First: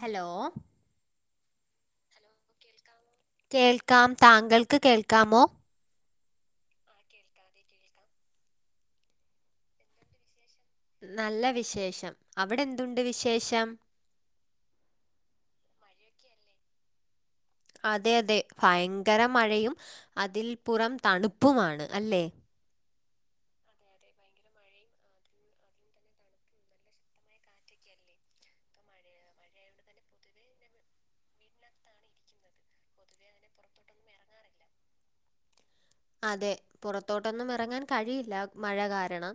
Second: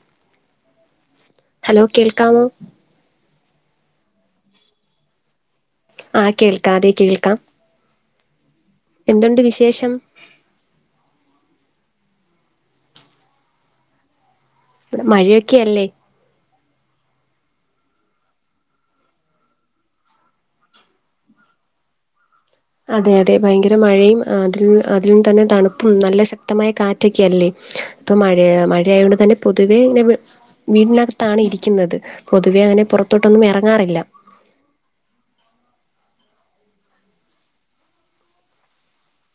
Hello hello കേൾക്കാമോ? കേൾക്കാം താങ്കൾക്ക് കേൾക്കാമോ ആഹ് കേൾക്കാം അതെ കേൾക്കാം എന്തുണ്ട് വിശേഷം? നല്ല വിശേഷം. അവിടെന്തുണ്ട് വിശേഷം ഇവടെ മഴയൊക്കെയല്ലേ അതെ അതെ ഭയങ്കര മഴയും, അതിൽ പുറം തണുപ്പുമാണ് അല്ലേ അതെ അതെ ഭയങ്കര മഴയും, അതിൽ അതിൽ നിന്ന് തന്നെ തണുപ്പും നല്ല ശക്തമായ കാറ്റൊക്കെയല്ലേ ത്ത് മഴയാ മഴയായോണ്ട് തന്നെ പൊതുവെ ന്നെവ് വീടിനകത്താണ് ഇരിക്കുന്നത് പൊതുവെ അങ്ങനെ പുറത്തോട്ടൊന്നും ഇറങ്ങാറില്ല അതെ പുറത്തോട്ടൊന്നും ഇറങ്ങാൻ കഴിയില്ല, മഴ കാരണം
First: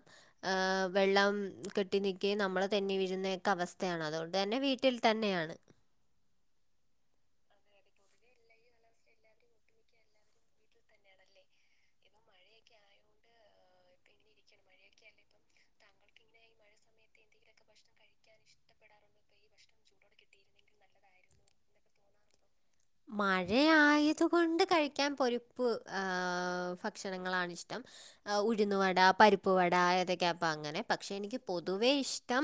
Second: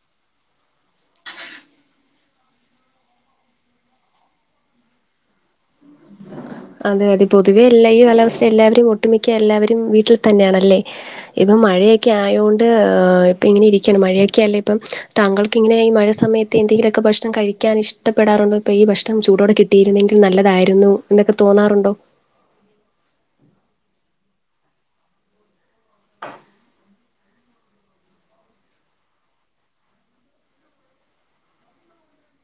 ആഹ് വെള്ളം കെട്ടി നിക്കയും നമ്മള് തെന്നി വീഴുന്നക്കെ അവസ്ഥയാണ് അതുകൊണ്ട് തന്നെ വീട്ടിൽ തന്നെയാണ് അതെ അതെ പൊതുവെ എല്ലാ ഈ കാലാവസ്ഥ എല്ലാവരും ഒട്ടുമിക്ക എല്ലാവരും വീട്ടിൽ തന്നെയാണല്ലേ ഇപ്പം മഴയൊക്കെ ആയൊണ്ട് ഇപ്പ ഇങ്ങനെ ഇരിക്കണ് മഴയൊക്കെല്ലേ ഇപ്പം താങ്കൾക്ക്ങ്ങനെഈ മഴ സമയത്ത് എന്തെങ്കിലൊക്കെ ഭക്ഷണം കഴിക്കാ ഇഷ്ടപ്പെടാുണ്ടോ ഇപ്പോ ഈ ഭക്ഷണം ചൂോടെ കിട്ടും കിട്ടിയിരുന്നെങ്കിൽ നല്ലതായിരുന്നു എന്നൊക്കെ തോന്നാറുണ്ടോ മഴയായതുകൊണ്ട് കഴിക്കാൻ പൊരിപ്പ് ആഹ് ഫക്ഷണങ്ങളാണിഷ്ടം ഉഴുന്നുവട പരിപ്പ്‌വട ഏതാക്കപ്പം അങ്ങനെ പക്ഷെ എനിക്ക് പൊതുവേ ഇഷ്ടം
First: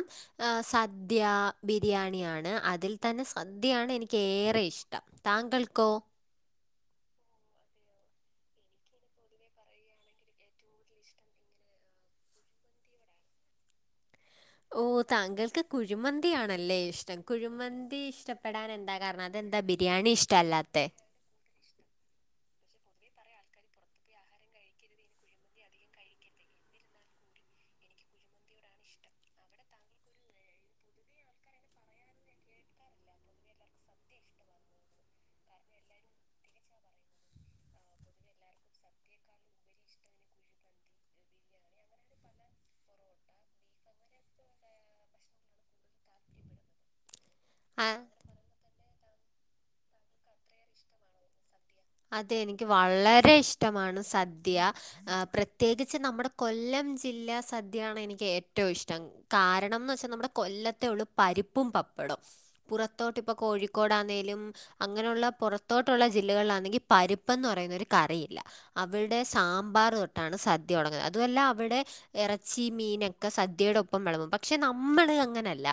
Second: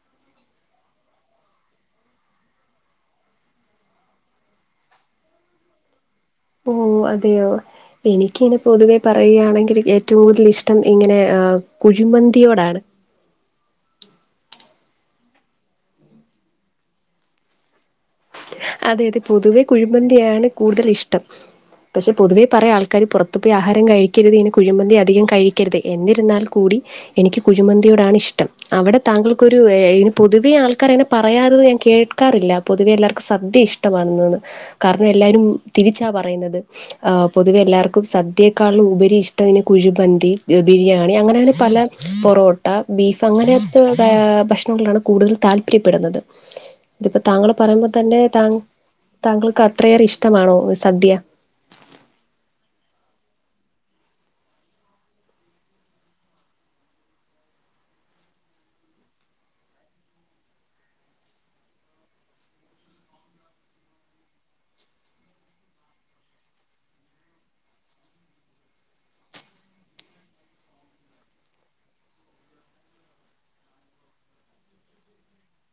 സദ്യ, ബിരിയാണിയാണ് അതിൽ തന്നെ സദ്യയാണ് എനിക്ക് ഏറെ ഇഷ്ടം. താങ്കൾക്കോ ഓ അതെയോ എനിക്കിനെ പൊതുവെ പറയുകയാണെങ്കിൽ ഏറ്റവും കൂടുതൽ ഇഷ്ടം ഇങ്ങനെ ആ കുഴിമന്തിയോടാണ്. ഓ താങ്കൾക്ക് കുഴിമന്തിയാണല്ലേ ഇഷ്ടം കുഴിമന്തി ഇഷ്ട പ്പെടാൻ എന്താ അതെ അതെ കാരണം അതെന്താ പൊതുവെ ബിരിയാണി കുഴിമന്തിയാണ് ഇഷ്ടമല്ലാത്തെ? [unintelligible] പക്ഷെ പൊതുവേ പറയാ ആൾക്കാര് പുറത്തു പോയി ആഹാരം കഴിക്കരുത് ഇങ്ങനെ കുഴിമന്തി അധികം കഴിക്കരുത് എന്നിരുന്നാൽ കൂടി എനിക്ക് കുഴിമന്തിയോടാണ് ഇഷ്ടം അവിടെ താങ്കൾക്കൊരു [unintelligible] പൊതുവേ ആൾക്കരങ്ങനെ പറയാറ് ഞാൻ കേ ക്കാറില്ല പൊതുവെ എല്ലാർക്കും സദ്യ ഇഷ്ടമാണെന്നുന് കാരണം എല്ലാരും തിരിച്ചാ പറയുന്നത്. പൊതുവെ എല്ലാർക്കും സദ്യേക്കാളും ഉപരി ഇഷ്ടം ഇങ്ങനെ കുഴിമന്തി, ബിരിയാണി, അങ്ങനെ അങ്ങനെ പല പൊറോട്ട, ബീഫ് അങ്ങനെത്തെ ആ ഭക്ഷണങ്ങളാണ് കൂടുതൽ താല്പര്യപ്പെടുന്നത്. ഇതിപ്പോ താങ്കൾ പറയുമ്പോൾ ആ തന്നെ താ താങ്കൾക്ക് അത്രയേറെ ഇഷ്ടമാണോ സദ്യ? അതെ നിക്ക് വളരെ ഇഷ്ടമാണ് സദ്യ ആ പ്രത്യേകിച്ച് നമ്മുടെ കൊല്ലം ജില്ലാ സദ്യയാണ് എനിക്ക് ഏറ്റവും ഇഷ്ടം. കാരണംന്ന് വെച്ചാൽ നമ്മുടെ കൊല്ലത്തെ ഉള്ളു പരിപ്പും പപ്പടും. പുറത്തോട്ട് ഇപ്പോ കോഴിക്കോടാന്നേലും അങ്ങനെയുള്ള പുറത്തോട്ടുള്ള ജില്ലകളിലാണെങ്കിൽ പരിപ്പ് എന്ന് പറയുന്ന ഒരു കറിയില്ല അവിടെ സാമ്പാർ തൊട്ടാണ് സദ്യ തുടങ്ങ അതുമല്ല അവിടെ ഇറച്ചി, മീനൊക്കെ സദ്യയുടെ ഒപ്പം വിളമ്പും പക്ഷെ, നമ്മള് അങ്ങനെയല്ല.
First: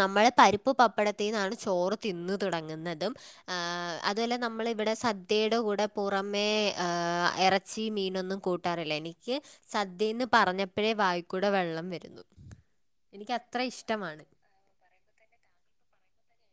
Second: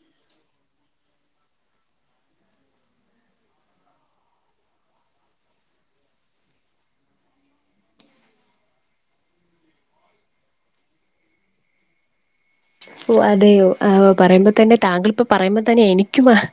നമ്മൾ പരിപ്പ് പപ്പടത്തിൽ നിന്നാണ് ചോറ് തിന്ന് തുടങ്ങുന്നതും ആ അതുമല്ല നമ്മള് ഇവിടെ സ ദ്യയുടെ കൂടെ പുറമെ ആ ഇറച്ചി മീനൊന്നും കൂട്ടാറില്ല എനിക്ക് സദ്യ എന്ന് പറഞ്ഞപ്പോഴേ വായിൽകൂടി വെള്ളം വരുന്നു ഓ എനിക്ക് അത്ര അതെയോ ഇഷ്ടമാണ് പറയുമ്പോ തന്നെ താങ്കളിപ്പൊ പറയുമ്പോൾ തന്നെ എനിക്കും ആഹ്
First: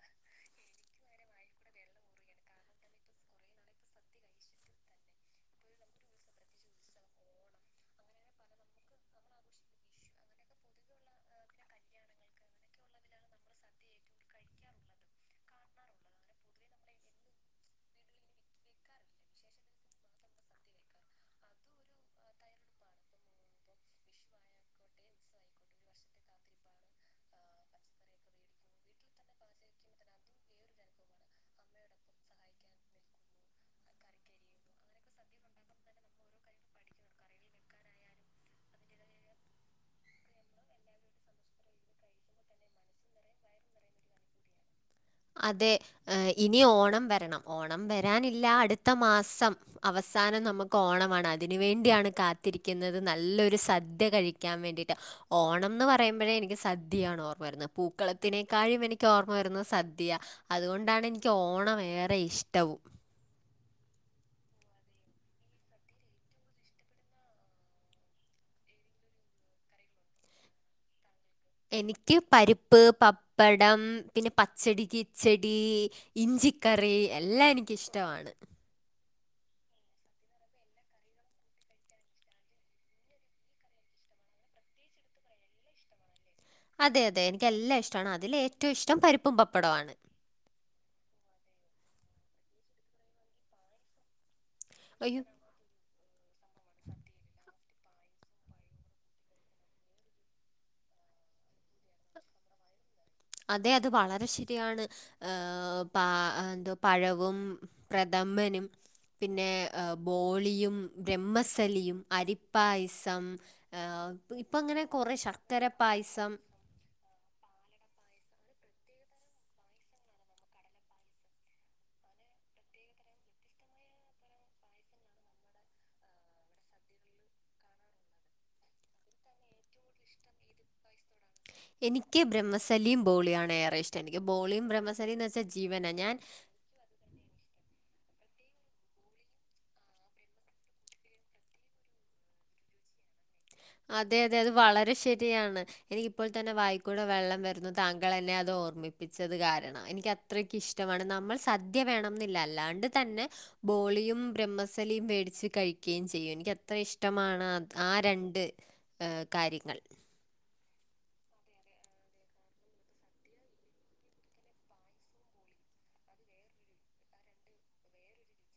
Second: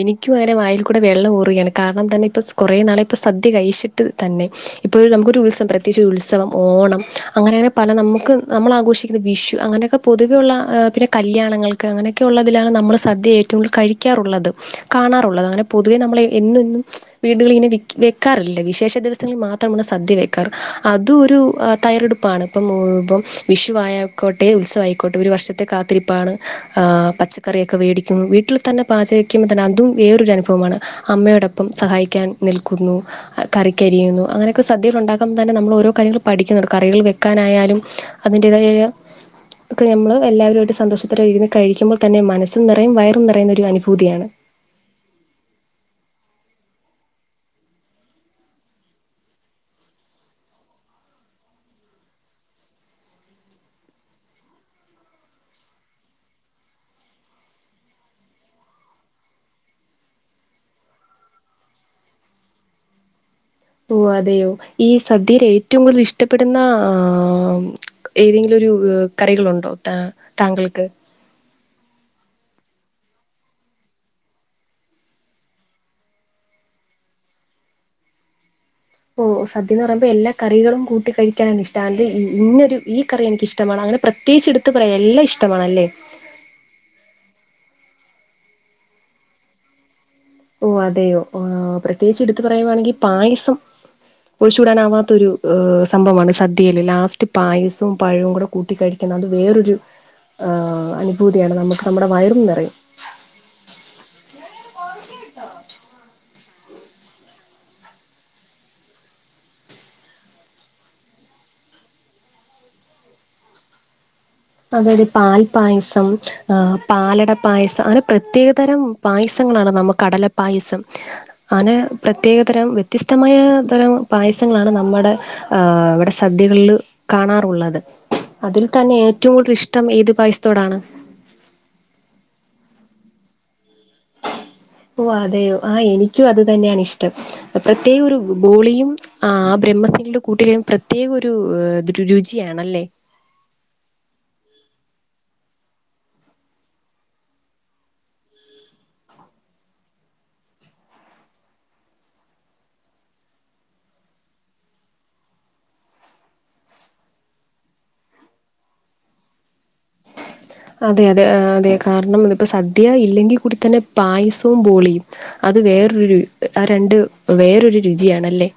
എനിക്കും അങ്ങനെ വായിൽ കൂടെ വെള്ളം ഊറുകയാണ് കാരണം തന്നെ ഇപ്പം കുറേ നാളായി ഇപ്പോൾ സദ്യ കഴിച്ചിട്ട് തന്നെ ഇപ്പോൾ ഒരു നമുക്കൊരു ഉത്സവം പ്രത്യേകിച്ച് ഒരു ഉത്സവം ഓണം അങ്ങനങ്ങനെ പല നമുക്ക് നമ്മൾ ആഘോഷിക്കുന്ന വിഷു അങ്ങനെയൊക്കെ പൊതുവെയുള്ള ആ പിന്നെ കല്യാണങ്ങൾക്ക് അങ്ങനെയൊക്കെ ഉള്ളതിലാണ് നമ്മൾ സദ്യ ഏറ്റവും കൂടുതൽ കഴിക്കാറുള്ളത് കാണാറുള്ളത് അങ്ങനെ പൊതുവെ നമ്മൾ എന്നുമെന്നും വീടുകളിലിങ്ങനെ വെക്കാറില്ല വിശേഷ ദിവസങ്ങളിൽ മാത്രമാണ് സദ്യ വെ ക്കാറ് അതും ഒരു തയ്യാറെടുപ്പാണ് ഇപ്പം വിഷു ആയിക്കോട്ടെ ഉത്സവായിക്കോട്ടെ ഒരു വർഷ കാത്തിരിപ്പാണ്, പച്ചക്കറിയൊക്കെ വേടിക്കുന്നു, വീട്ടിൽ തന്നെ പാചകിക്കുമ്പോൾ തന്നെ അതും വേറൊരു അനുഭവമാണ്. അമ്മയോടൊപ്പം സഹായിക്കാൻ നിൽക്കുന്നു. കറിക്കരിയുന്നു അങ്ങനെയൊക്കെ സദ്യകൾ ഉണ്ടാക്കുമ്പോ തന്നെ നമ്മൾ ഓരോ കാര്യങ്ങൾ പഠിക്കുന്നുണ്ട് കറികൾ വെക്കാനായാലും അതിൻ്റേതായ ഒക്കെ നമ്മൾ എല്ലാവരുമായിട്ട് സന്തോഷത്തോടെ ഇരുന്ന് കഴിക്കുമ്പോൾ തന്നെ മനസ്സും നിറയും വയറും നിയുന്ന ഒരനുഭൂതിയാണ്. അതെ ഇനി ഓണം വരണം ഓണം വരാനില്ല അടുത്ത മാസം അവസാനം നമുക്ക് ഓണമാണ് അതിന് വേണ്ടിയാണ് കാത്തിരിക്കുന്നത് നല്ലൊരു സദ്യ കഴിക്ക ക്കൻവേണ്ടിട്ട് ഓണം എന്ന് പറയുമ്പോഴേ എനിക്ക് സദ്യയാണ് ഓർമ്മ വരുന്നത് പൂക്കളത്തിനേക്കാളും എനിക്ക് ക്ക് ഓർമ്മ വരുന്നത് സദ്യ അതുകൊണ്ടാണ് എനിക്ക് ഓണം ഏറെ ഇഷ്ടവും. ഓ അതെയോ ഈ സദ്യയിൽ ഏറ്റവും കൂടുതൽ ഇഷ്ടപ്പെടുന്ന ആ ഏതെങ്കിലുമൊരു കറികളുണ്ടോ താ താങ്കൾക്ക്. എനിക്ക് പരിപ്പ്, പപ്പടം, പിന്നെ പച്ചടി, കിച്ചെടി ഇഞ്ചിക്കറി എല്ലാം എനിക്കിഷ്ടമാണ്. ഓ സദ്യ എന്ന് പറയുമ്പോൾ എല്ലാ കറികളും കൂട്ടി കഴിക്കാനാണ് ഇഷ്ടം അ ഇന്നൊരു ഈ കറി എനിക്കിഷ്ടമാണ് അങ്ങനെ പ്രത്യേകിച്ച് എടുത്ത് പറയാൻ എല്ലാം ഇഷ്ടമാണല്ലേ? അതെ അതെ എനിക്ക് എല്ലാം ഇഷ്ടമാണ് അതിലേറ്റവും ഇഷ്ടം പരിപ്പും പപ്പടവാണ്. ഓ അതെയോ പ്രത്യേകിച്ച് എടുത്തു പറയുവാണെങ്കിൽ പായസം അയ്യോ! ഒഴിച്ചുകൂടാനാവാത്തൊരു സംഭവമാണ് സദ്യയിൽ ലാസ്റ്റ് പായസവും പഴവും കൂടെ കൂട്ടി കഴിക്കുന്നത് അത് വേറൊരു ആ അനുഭൂതിയാണ് നമുക്ക് നമ്മുടെ വയറും നിറയും. അതെ അത് വളരെ ശരിയാണ് പ എന്തോ പഴവും പ്രഥമനും പിന്നെ ബോളിയും ബ്രഹ്മസലിയും അരിപ്പായസം ആഹ അതായത് പാൽ പായസം ആ് പാലട പായസം അങ്ങനെ പ്രത്യേകതരം പായസങ്ങളാണ് നമ്മ കടലപ്പായസം അനെ പ്രത്യേക തരം വ്യത്യസ്തമായ തരം പായസങ്ങളാണ് നമ്മടെ ആ ഇവിടെ സദ്യകളിൽ കാണാറുള്ളത്.. അതിൽ തന്നെ ഏറ്റ ഏറ്റവും കൂടുതൽ ഇഷ്ടം ഏത് പായസത്തോടാണ് എനിക്ക് ബ്രഹ്മസലിയും ബോളിയാണ് ഏറെ ഇഷ്ടം എനിക്ക് ബോളിയും ബ്രത്മ ഓ അതെയോ ആഹ് എനിക്കും അത് തന്നെയണി ഷ്ട്ടം പ്രത്യേക ഒരു ബോളിയും ആ ബ്രഹ്മസലി യുടെ കൂട്ടിലും പ്രത്യേക ഒരു രുചിയാ ണല്ലേ അതെതെ അത് വളരെ ശരിയാണ് എനിക്കിപ്പോൾ തന്നെ വായിക്കൂടെ വെള്ളം വരുന്നു താങ്കൾ എന്നെ അത് ഓർമ്മിപ്പിച്ചത് കാരണം എനിക്കത് അത്രക്ക് ഇഷ്ട്ട മാണ് നമ്മൾ സദ്യ വേണം ന്നില്ല അല്ലാണ്ട് തന്നെ ബോളിയും ബ്രഹ്മസലിയും വേ ടിച്ച് കഴിക്കുകയും ചെയ്യും എനിക്ക് അത്ര ഇഷ്ടമാണ് ആ രണ്ട് ണ്ട് കാര്യങ്ങൾ അതെ അതെ അതെ കാരണം ഇതിപ്പൊ സദ്യ ഇല്ലെങ്കിൽ കൂടി തന്നെ പായസവും ബോളിയും അത് വേറൊരു ആ രണ്ട് വേറൊരു രുചിയാ ണല്ലേ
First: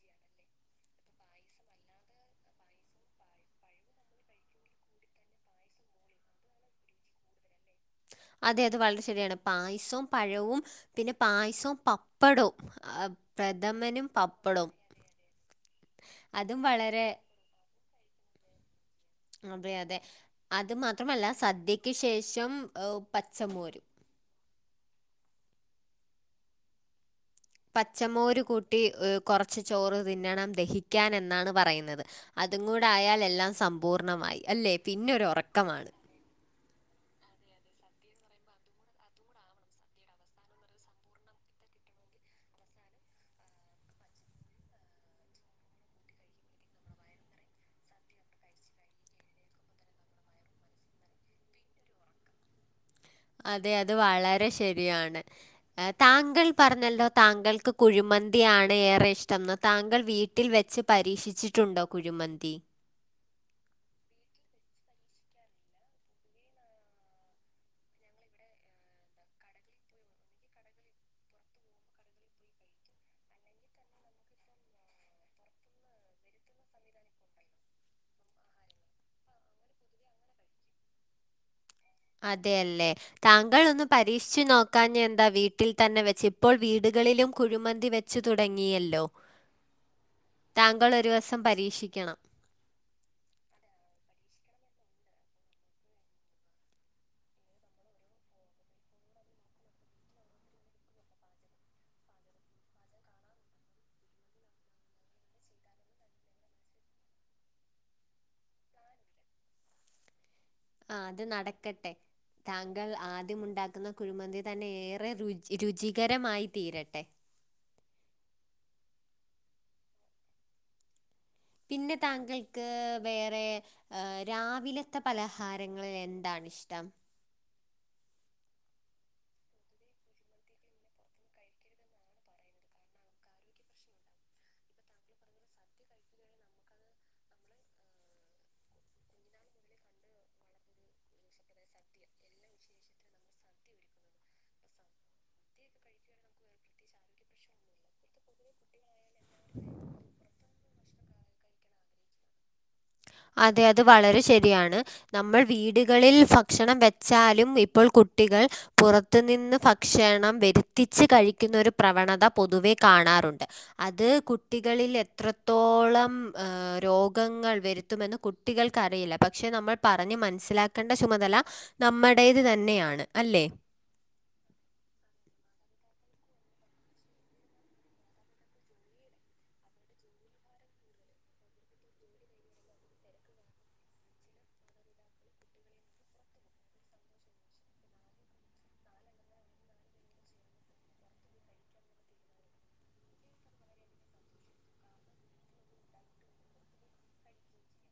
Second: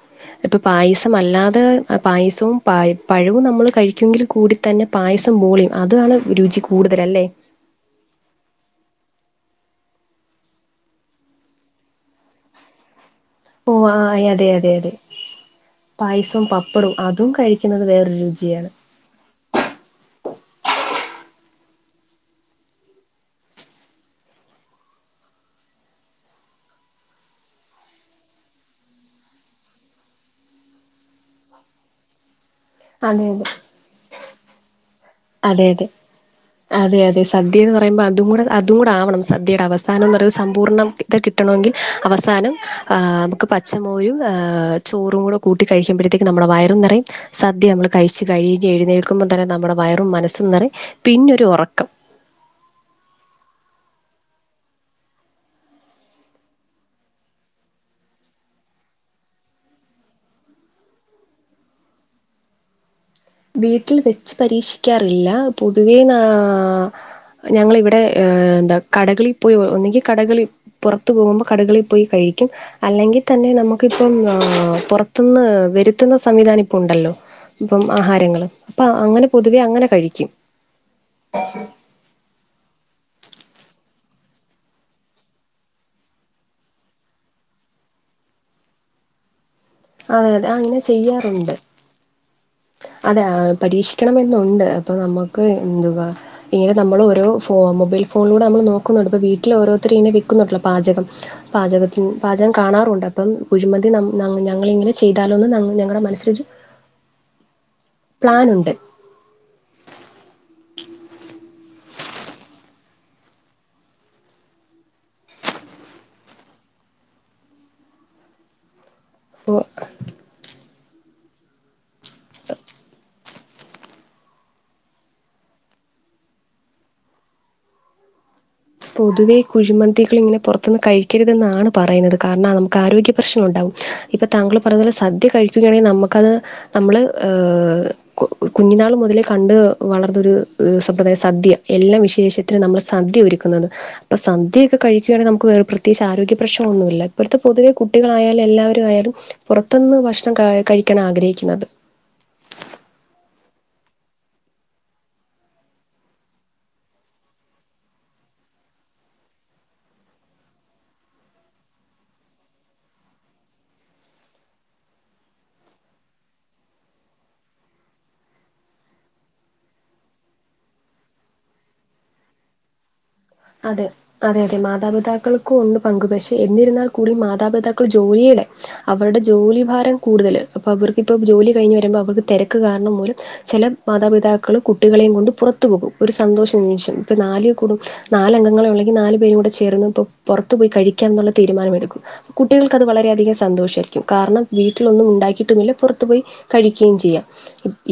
ഇപ്പ പായസംമല്ലാതെ പായസവും പ പഴവും നമ്മൾ കഴിക്കുവെ ങ്കിൽ കൂടി തന്നെ പായസം ബോളിയും.. അതാണ് രുചി കൂടുതൽ അല്ലേ അതെ അത് വളരെ ശെരിയാണ്.. പായസവും പഴവും പിന്നെ പായസും പപ്പടവും ആ ഓ ആ പ്രഥമനും അതെ അതെ പപ്പടവും അതെ... പായസും അതും പപ്പടും വളരെ അതും കഴി ക്കുന്നത് വേറൊരു രുചിയാണ് അതെ അതെ... അത് മാത്രമല്ല സദ്യക്ക് ശേഷം പച്ചമോരും... പച്ചമോര് കൂട്ടി കുറച്ച് ചോറ് തിന്നണം ദഹിക്കാൻ എന്നാണ് പറയുന്നത്.. അതും കൂടെ ആയാൽ അതെ അതെ എല്ലാം സമ്പൂർണ്ണമായി.. അല്ലേ.. പിന്നൊരു ഉറക്ക് അതെ അതെ അതെ അതെ സദ്യ എന്ന് പറയുമ്പോ അതും കൂടെ അതും കൂടെ ആവണം... സദ്യയുടെ അവസാനം സമ്പൂർണ്ണ ത കിട്ടണമെങ്കിൽ അവസാനം നമുക്ക്... പച്ചമോരും... ചോറും കൂടെ കൂട്ടി കഴിക്കുമ്പഴത്തേക്ക് നമ്മുടെ വയറും നിറയും.. സദ്യ നമ്മൾ കഴിച്ച് കൈ കഴുകി എഴുന്നേൽക്കുമ്പോൾ തന്നെ നമ്മുടെ വയറും മനസ്സും നിറയും... പിന്നൊരു ഉറക്കം അതെ... അത് വളരെ ശരിയാണ് താങ്കൾ പറഞ്ഞല്ലോ താങ്കൾക്ക് കുഴിമന്തിയാണ് ഏറെ ഇഷ്ടംന്ന്.... താങ്കൾ വീട്ട ട്ടിൽ വെച്ച് പരീക്ഷിച്ചിട്ടുണ്ടോ കുഴമന്തി.. വീട്ടിൽ വെച്ച് പരീക്ഷിക്കാറില്ല പൊതുവേ ന...... ഞങ്ങളിവിടെ എന്താ കടകളിൽ പോയി ഒന്നെങ്കിൽ കടകളിൽ പുറത്തു പോകുമ്പോൾ കടകളിൽ പോയി കഴിക്കും അല്ലെങ്കിൽ തന്നെ നമുക്കിപ്പം പുറത്തുന്ന് വരുത്തുന്ന സംവിധാനം ഇപ്പ ഉണ്ടല്ലോ... ഇപ്പം ആഹാരങ്ങള്.. അപ്പൊ അങ്ങനെ പൊതുവെ അങ്ങനെ കഴിക്കും അതെല്ലേ താങ്കൾ ഒന്ന് പരീക്ഷിച്ചു നോക്കഞ്ഞെ എന്താ വീട്ടിൽ തന്നെ വെച്ച്.. ഇപ്പോൾ വീടുകളിലും കുഴിമന്തി വെ ച്ചു തുടങ്ങിയല്ലോ.. അതെ അതെ അങ്ങനെ ചെയ്യാറുണ്ട് രീക്ഷിക്കണം അതെ പരീക്ഷിക്കണമെന്നുണ്ട്. അപ്പൊ നമുക്ക് എന്തുവാ.. ഇങ്ങനെ നമ്മൾ ഓരോ ഫോ മൊബൈൽ ഫോണിലൂടെ നമ്മൾ നോക്കുന്നുണ്ട്.. അപ്പൊ വീട്ടില് ഓരോരുത്തർ ഇങ്ങനെ വിക്കുന്നുണ്ടല്ലോ പാചകം പാചകത്തി പാചകം കാണാറുണ്ട്.. അപ്പം കുഴിമന്തി നമ്മ.. ഞങ്ങളിങ്ങനെ ചെയ്താലോന്ന് ഞങ്ങളുടെ മനസ്സിലൊരു പ്ലാനുണ്ട് ആ അത് നടക്കട്ടെ താങ്കൾ ആദ്യം ഉണ്ടാക്കുന്ന കുഴിമന്തി തന്നെ ഏറെ രുചി രുചികരമായി തീരട്ടെ പൊ പിന്നെ താങ്കൾക്ക് വേറെ ഏ.. രാവിലത്തെ പലഹാരങ്ങളിൽ എന്താണിഷ്ടം പൊതുവെ കുഴിമന്തികൾ ഇങ്ങനെ പുറത്തുന്ന് കഴിക്കരുതെന്നാണ് പറയുന്നത് കാരണം നമുക്ക് ആരോഗ്യ പ്രശ്നങ്ങള്ണ്ടാവും ഇപ്പം താങ്കൾ പറഞ്ഞ ലെ സദ്യ കഴിക്കുകയാണെങ്കിൽ നമ്മക്കത്. ഹ് നമ്മള് ഹ് കു കുഞ്ഞിനാള് മുതലേ കണ്ട് വളർന്നൊരു സമ്പ്രദായം സദ്യ. എല്ലാം വിശേഷത്തിന് നമ്മള് സദ്യ ഒരുക്കുന്നത്. ഇപ്പൊ സദ്യയൊക്കെ കഴിക്കുകയാണെങ്കി നമുക്ക് വേറെ പ്രത്യേകിച്ച് ആരോഗ്യ പ്രശ്നം ഒന്നുമില്ല ഇപ്പോഴത്തെ പൊതുവെ കുട്ടികളായാലും എല്ലാവരുമായാലും പുറത്തുന്ന് ഭക്ഷണം കഴിക്കൻ ആഗ്രഹിക്കുന്നത് അതെ അത് വളരെ ശരിയാണ് നമ്മൾ വീടുകളിൽ ഫക്ഷണം വെച്ചാലും ഇപ്പോൾ കുട്ടികൾ പുറ ത്ത് നിന്ന് ഭക്ഷണം വരുത്തിച്ച് കഴിക്കുന്ന ഒരു പ്രവണത പൊതുവെ കാണാറുണ്ട്... അത് കു ട്ടികളിൽ എത്രത്തോളം രോഗങ്ങൾ വരുത്തി ത്തുമെന്ന് കുട്ടികൾക്കറിയില്ല... പക്ഷെ നമ്മൾ പറഞ്ഞ് മനസ്സിലാക്കേണ്ട ചുമതല നമ്മുടേത് തന്നെയാണ് അല്ലേ അതെ അതെ അതെ മാതാപിതാക്കൾക്കുണ്ട് പങ്ക്.. പക്ഷെ എന്നിരുന്നാൽ കൂടി മാതാപിതാക്കൾ ജോലിയുടെ അവരുടെ ജോലി ഭാരം കൂടുതല് അപ്പൊ അവർക്ക് ഇപ്പോ ജോലി കഴിഞ്ഞ് വരുമ്പോ അവർക്ക് തിരക്ക് കാരണം മൂലം ചില മാതാപിതാക്കൾ കുട്ടികളെയും കൊണ്ട് പുറത്തു പോകും ഒരു സന്തോഷം നിമിഷം ഇപ്പൊ നാല് കൂടും നാല അംഗങ്ങളെ ഒള്ളെങ്കിൽ നാല് പേരും കൂടെ ചേർന്ന് പൊ പൊറത്ത് പോയി കഴിക്കന്നുള്ള തീരുമാനമെടുക്കും. കുട്ടികൾക്കത് വളരെയധികം സന്തോഷയിരിക്കും. കാരണം വീട്ടിലൊന്നും ണ്ടാക്കിയിട്ടുമില്ല പുറത്തു പോയി. കഴിക്യേം ചെയ്യാം.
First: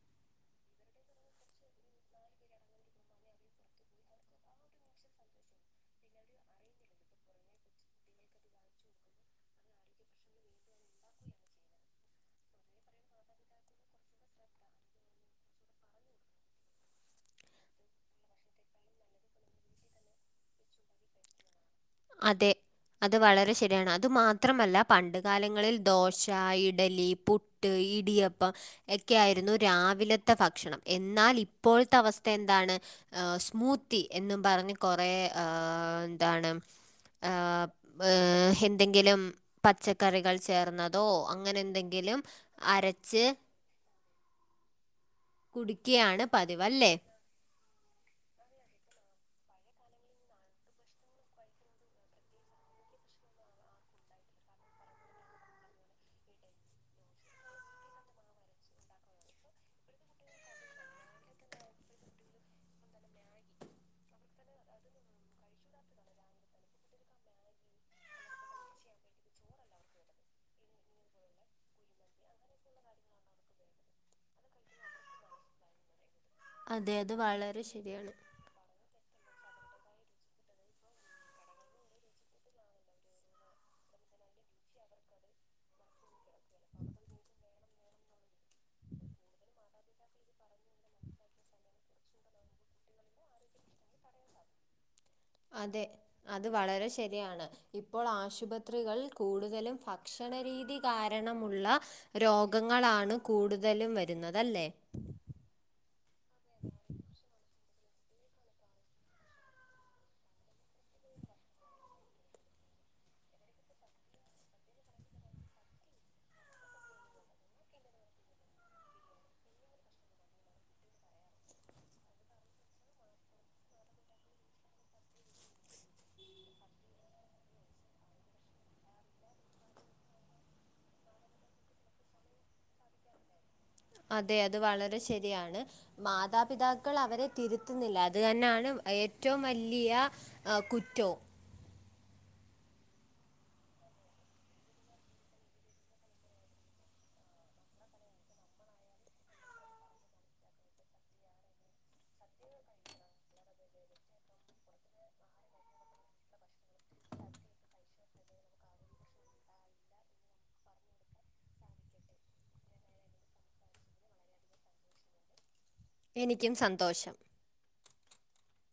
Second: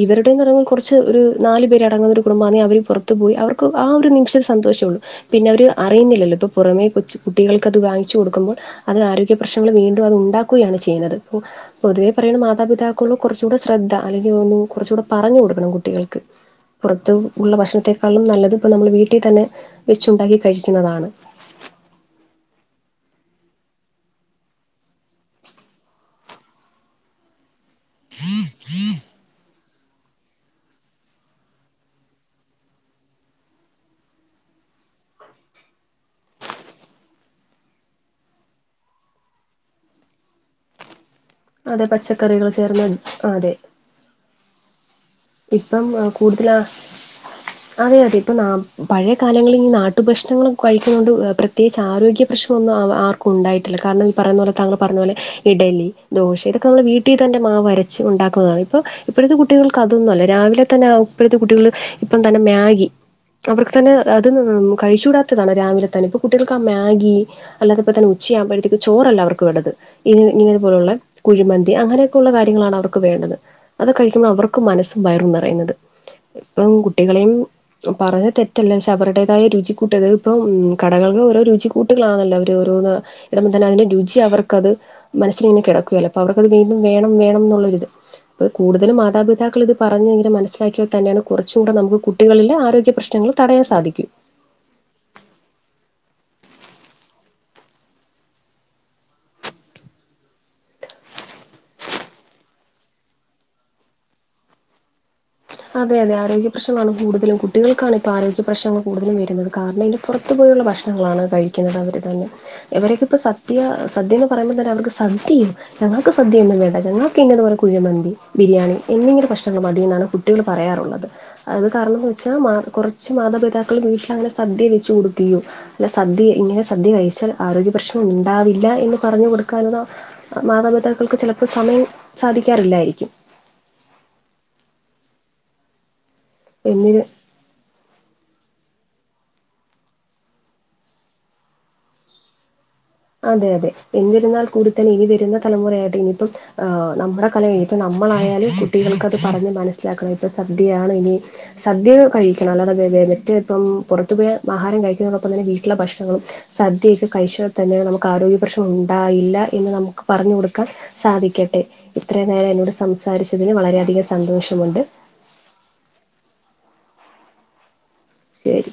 ഇവരുടെ ന്ന് റഞ്ഞ കുറച്ച് ഒരു നാല് പേര് അടങ്ങുന്ന ഒരു കുടുംബന്നെ അവര് പുറത്തു പോയി അവർ. ഹോ, ആ ഒരു നിമിഷം സന്തോഷോണ്. പിന്നെ അവര് അറിയുന്നില്ലല്ലോ പ്പൊ പുറമേ കൊച്ചു കുട്ടികൾകത് വാങ്ങിച്ചു കൊടുക്കുമ്പോൾ. അത് ആരോഗ്യ പ്രശ്നങ്ങൾ വീണ്ടും അത് ഉണ്ടാക്കുകയാണ് ചെയ്യുന്നത്. ഹും പൊതുവേ പറയ്ണ് മാതാപിതാക്കള് കുറച് കൂടെ ശ്രദ്ധ, അല്ലെങ്കിൽ കുറച്ചു കൂടെ പറഞ്ഞു കൊടുക്കണം കുട്ടികൾക്ക്. പുറത് ഉള്ള ഭക്ഷണത്തെക്കാളും നല്ലത് ഇപ്പ നമ്മൾ വീട്ടി തന്നെ വെച്ചുണ്ടാക്കി കഴിക്കുന്നതാണ്. അതെ. അത് വളരെ ശരിയാണ്. അത് മാത്രമല്ല പണ്ട് കാലങ്ങളിൽ ദോശ, ഇഡലി, പു ട്ട്, ഇടിയപ്പ, എക്കെ ആയിരുന്നു. രാവിലത്തെ ഫക്ഷണം എന്നാൽ ഇപ്പോഴത്തെ അവസ്ഥ എന്താണ്? അ സ്മൂത്തി എന്നും പറഞ്ഞ് കൊറേ ആ ന്താണ്? ആ പ് എന്തെങ്കിലും പച്ചക്കറികൾ ചേർന്നതോ? ആ ങ്ങനെ അതെ ന്തെങ്കിലും പച്ചക്കറികൾ ചേർന്ന അരച്ച്. അതെ ഇപ്പം ആഹ് കുടിക്കുകയാണ് കൂടുട്തലാ. പതിവ് അല്ലേ അതെ, അതെ, ഇപ്പം ന പഴയ കാലങ്ങളിൽ ഈ നാട്ടു ഭക്ഷ്ണങ്ങൾ ക ഴിക്കുന്ന കൊണ്ട് പ്രത്യേകിച്ച് ആരോഗ്യ പ്രശ്നം ഒന്നും ആവ ആർക്കും. ഉണ്ടായിട്ടില്ല, കാരണം ഈ പറയുന്ന പോലെ താങ്കൾ പറഞ്ഞതു പോലെ. ഇഡലി, ദോശ, ഇതൊക്കെ നമ്മൾ വീട്ടി തന്നെ മാവ രച്ച് ഉണ്ടാക്കുന്നതാണ്. ഇപ്പൊ ഇപ്പോഴത്തെ കുട്ടികൾക്ക് അത്. തൊന്നല്ല, രാവിലെ തന്നെ ആ ഉപ്പഴത്തെ കുട്ടികള് ഇപ്പം തന്നെ മ്യാഗി. അവർക്ക് തന്നെ അത്.. കഴിച്ചൂടാത്തതാണ് രാവിലെ തന്നെ ഇപ്പൊ കുട്ടികൾക്ക് ആ മ്യാഗി. അല്ലാ അത് ഇപ്പോ തന്നെ ഉച്യാ ആകു മ്പഴത്തേക്ക് ചോറല്ല അവർക്ക് വേണ്ടത്. ഇ ഇങ്ങനെ പോലുള്ള കുഴിമന്തി അങ്ങനെയൊക്കെയുള്ള കാര്യങ്ങളാണ് അവർക്ക് വേണ്ടത് അത് കഴിക്കുമ്പോൾ അവർക്ക് ക്കും മനസ്സും വയറും നിറയുന്നത്. ഉം അതെ അത് കുട്ടികളെയും വളരെ ശരിയാണ് പറയ തെറ്റ റ്റെല്ലാം സവറടേതായ രുചിക്കൂട്ടിയത്, ഇപ്പം കടകൾള് ഓരോ രുചിക്കൂട്ടുകളാണല്ലോ. അവർ ഓരോന്ന്. [unintelligible] രുചി അവർക്ക് അത് മനസ്സിൽ ഇങ്ങനെ കിടക്കുകയല. അവർക്കത് വീണ്ടും വേണം, വേണം, ന്നുള്ളരുത്. കൂടുതലും മാതാപിതാ മക്കളിത് പറഞ്ഞ ങ്ങനെ മനസിലാക്കി യ തന്നെയാണ് കുറച്ചുടെ നമുക്ക് കുട്ടികളെ ആരോഗ്യ പ്രശ്നങ്ങൾ തടയാൻ സാധിക്കും. അതെ അത് വളരെ ശരിയാണ്. ഇപ്പോൾ ആശുപത്രികൾ കൂടുതലും ഭക്ഷണരീതി കാരണമുള്ള രോഗങ്ങളാണ് കൂടുതലും വരുന്നതല്ലേ അതെ അതെ ആരോഗ്യ പ്രശ്നംമാണ് കൂടുതലും കുട്ടികൾക്കാണ് ഇപ്പ ആരോഗ്യ പ്രശ്നങ്ങൾ കൂടുതലും വരുന്നത് കാരണ ഇപ്പ അതുപോലുള്ള ഭക്ഷണങ്ങളാണ് കഴിക്കുന്നത് അവര് തന്നെ ഇവരൊക്ക ഇപ്പൊ സദ്യ സദ്യ എന്ന് പറയുമ്പോ തന്നെ അവർക്ക് സദ്യയോ ഞങ്ങൾക്ക് സദ്യയൊന്നും വേണ്ട ഞങ്ങൾക്ക് ഇങ്ങനെ കുഴിമന്തി ബിരിയാണി എന്നിങ്ങനെ ഭക്ഷണൾ മതി എന്നാണ് കുട്ടി കുട്ടികള് പറയാറുള്ളത് അത് കാരണം എന്ന് വെച്ചാൽ മാ കുറച്ച് മാതാപിതാക്കൾ വീട്ടിൽ അങ്ങനെ സദ്യ വെച്ചു കൊടുക്കുകയോ അല്ല സദ്യ ഇങ്ങനെ സദ്യ കഴിച്ചാൽ ആരോഗ്യ പ്രശ്നം ഉണ്ടാവില്ല എന്ന് പറഞ്ഞു കൊടുക്കാന മാതാപിതാക്കൾക്ക് ചിലപ്പോ സമയം സാധിക്കാറില്ലായിരിക്കും അതെ അത് വളരെ ശരിയാണ് മാതാപിതാക്കൾ എന്നിരു അവരെ തിരുത്തുന്നില്ല അത് തന്നെയാണ് ഏറ്റവും വലിയ കുറ്റവും അതെ അതെ എന്നിരുന്നാൾ കൂടുതന്നെ ഇനി വരുന്ന തലമുറയായിട്ട് ഇനിയിപ്പം ഹ് നമ്മുടെ കൈയിലാ ഇപ്പൊ നമ്മളായാലും കുട്ടികൾക്ക് അത് പറഞ്ഞ് മനസ്സിലാക്കണം ഇപ്പൊ സദ്യയാണ് ഇനി സദ്യ ഒക്കെ കഴിക്കണം അല്ലാത മറ്റേ ഇപ്പം പുറത്തുപോയി ആഹാരം കഴിക്കുന്നതോടൊപ്പം തന്നെ വീട്ടിലുള്ള ഭക്ഷണവും സദ്യയൊക്കെ കഴിച്ചൽ തന്നെ നമുക്ക് ആരോഗ്യ പ്രശ്നം ഉണ്ടാവില്ല എന്ന് നമുക്ക് പറഞ്ഞു കൊടുക്കാൻ സാധിക്കട്ടെ ഇത്രയും നേരം എന്നോട് സംസാരിച്ചതിന് വളരെയധികം സന്തോഷമുണ്ട് എനിക്കും സന്തോഷം ശരി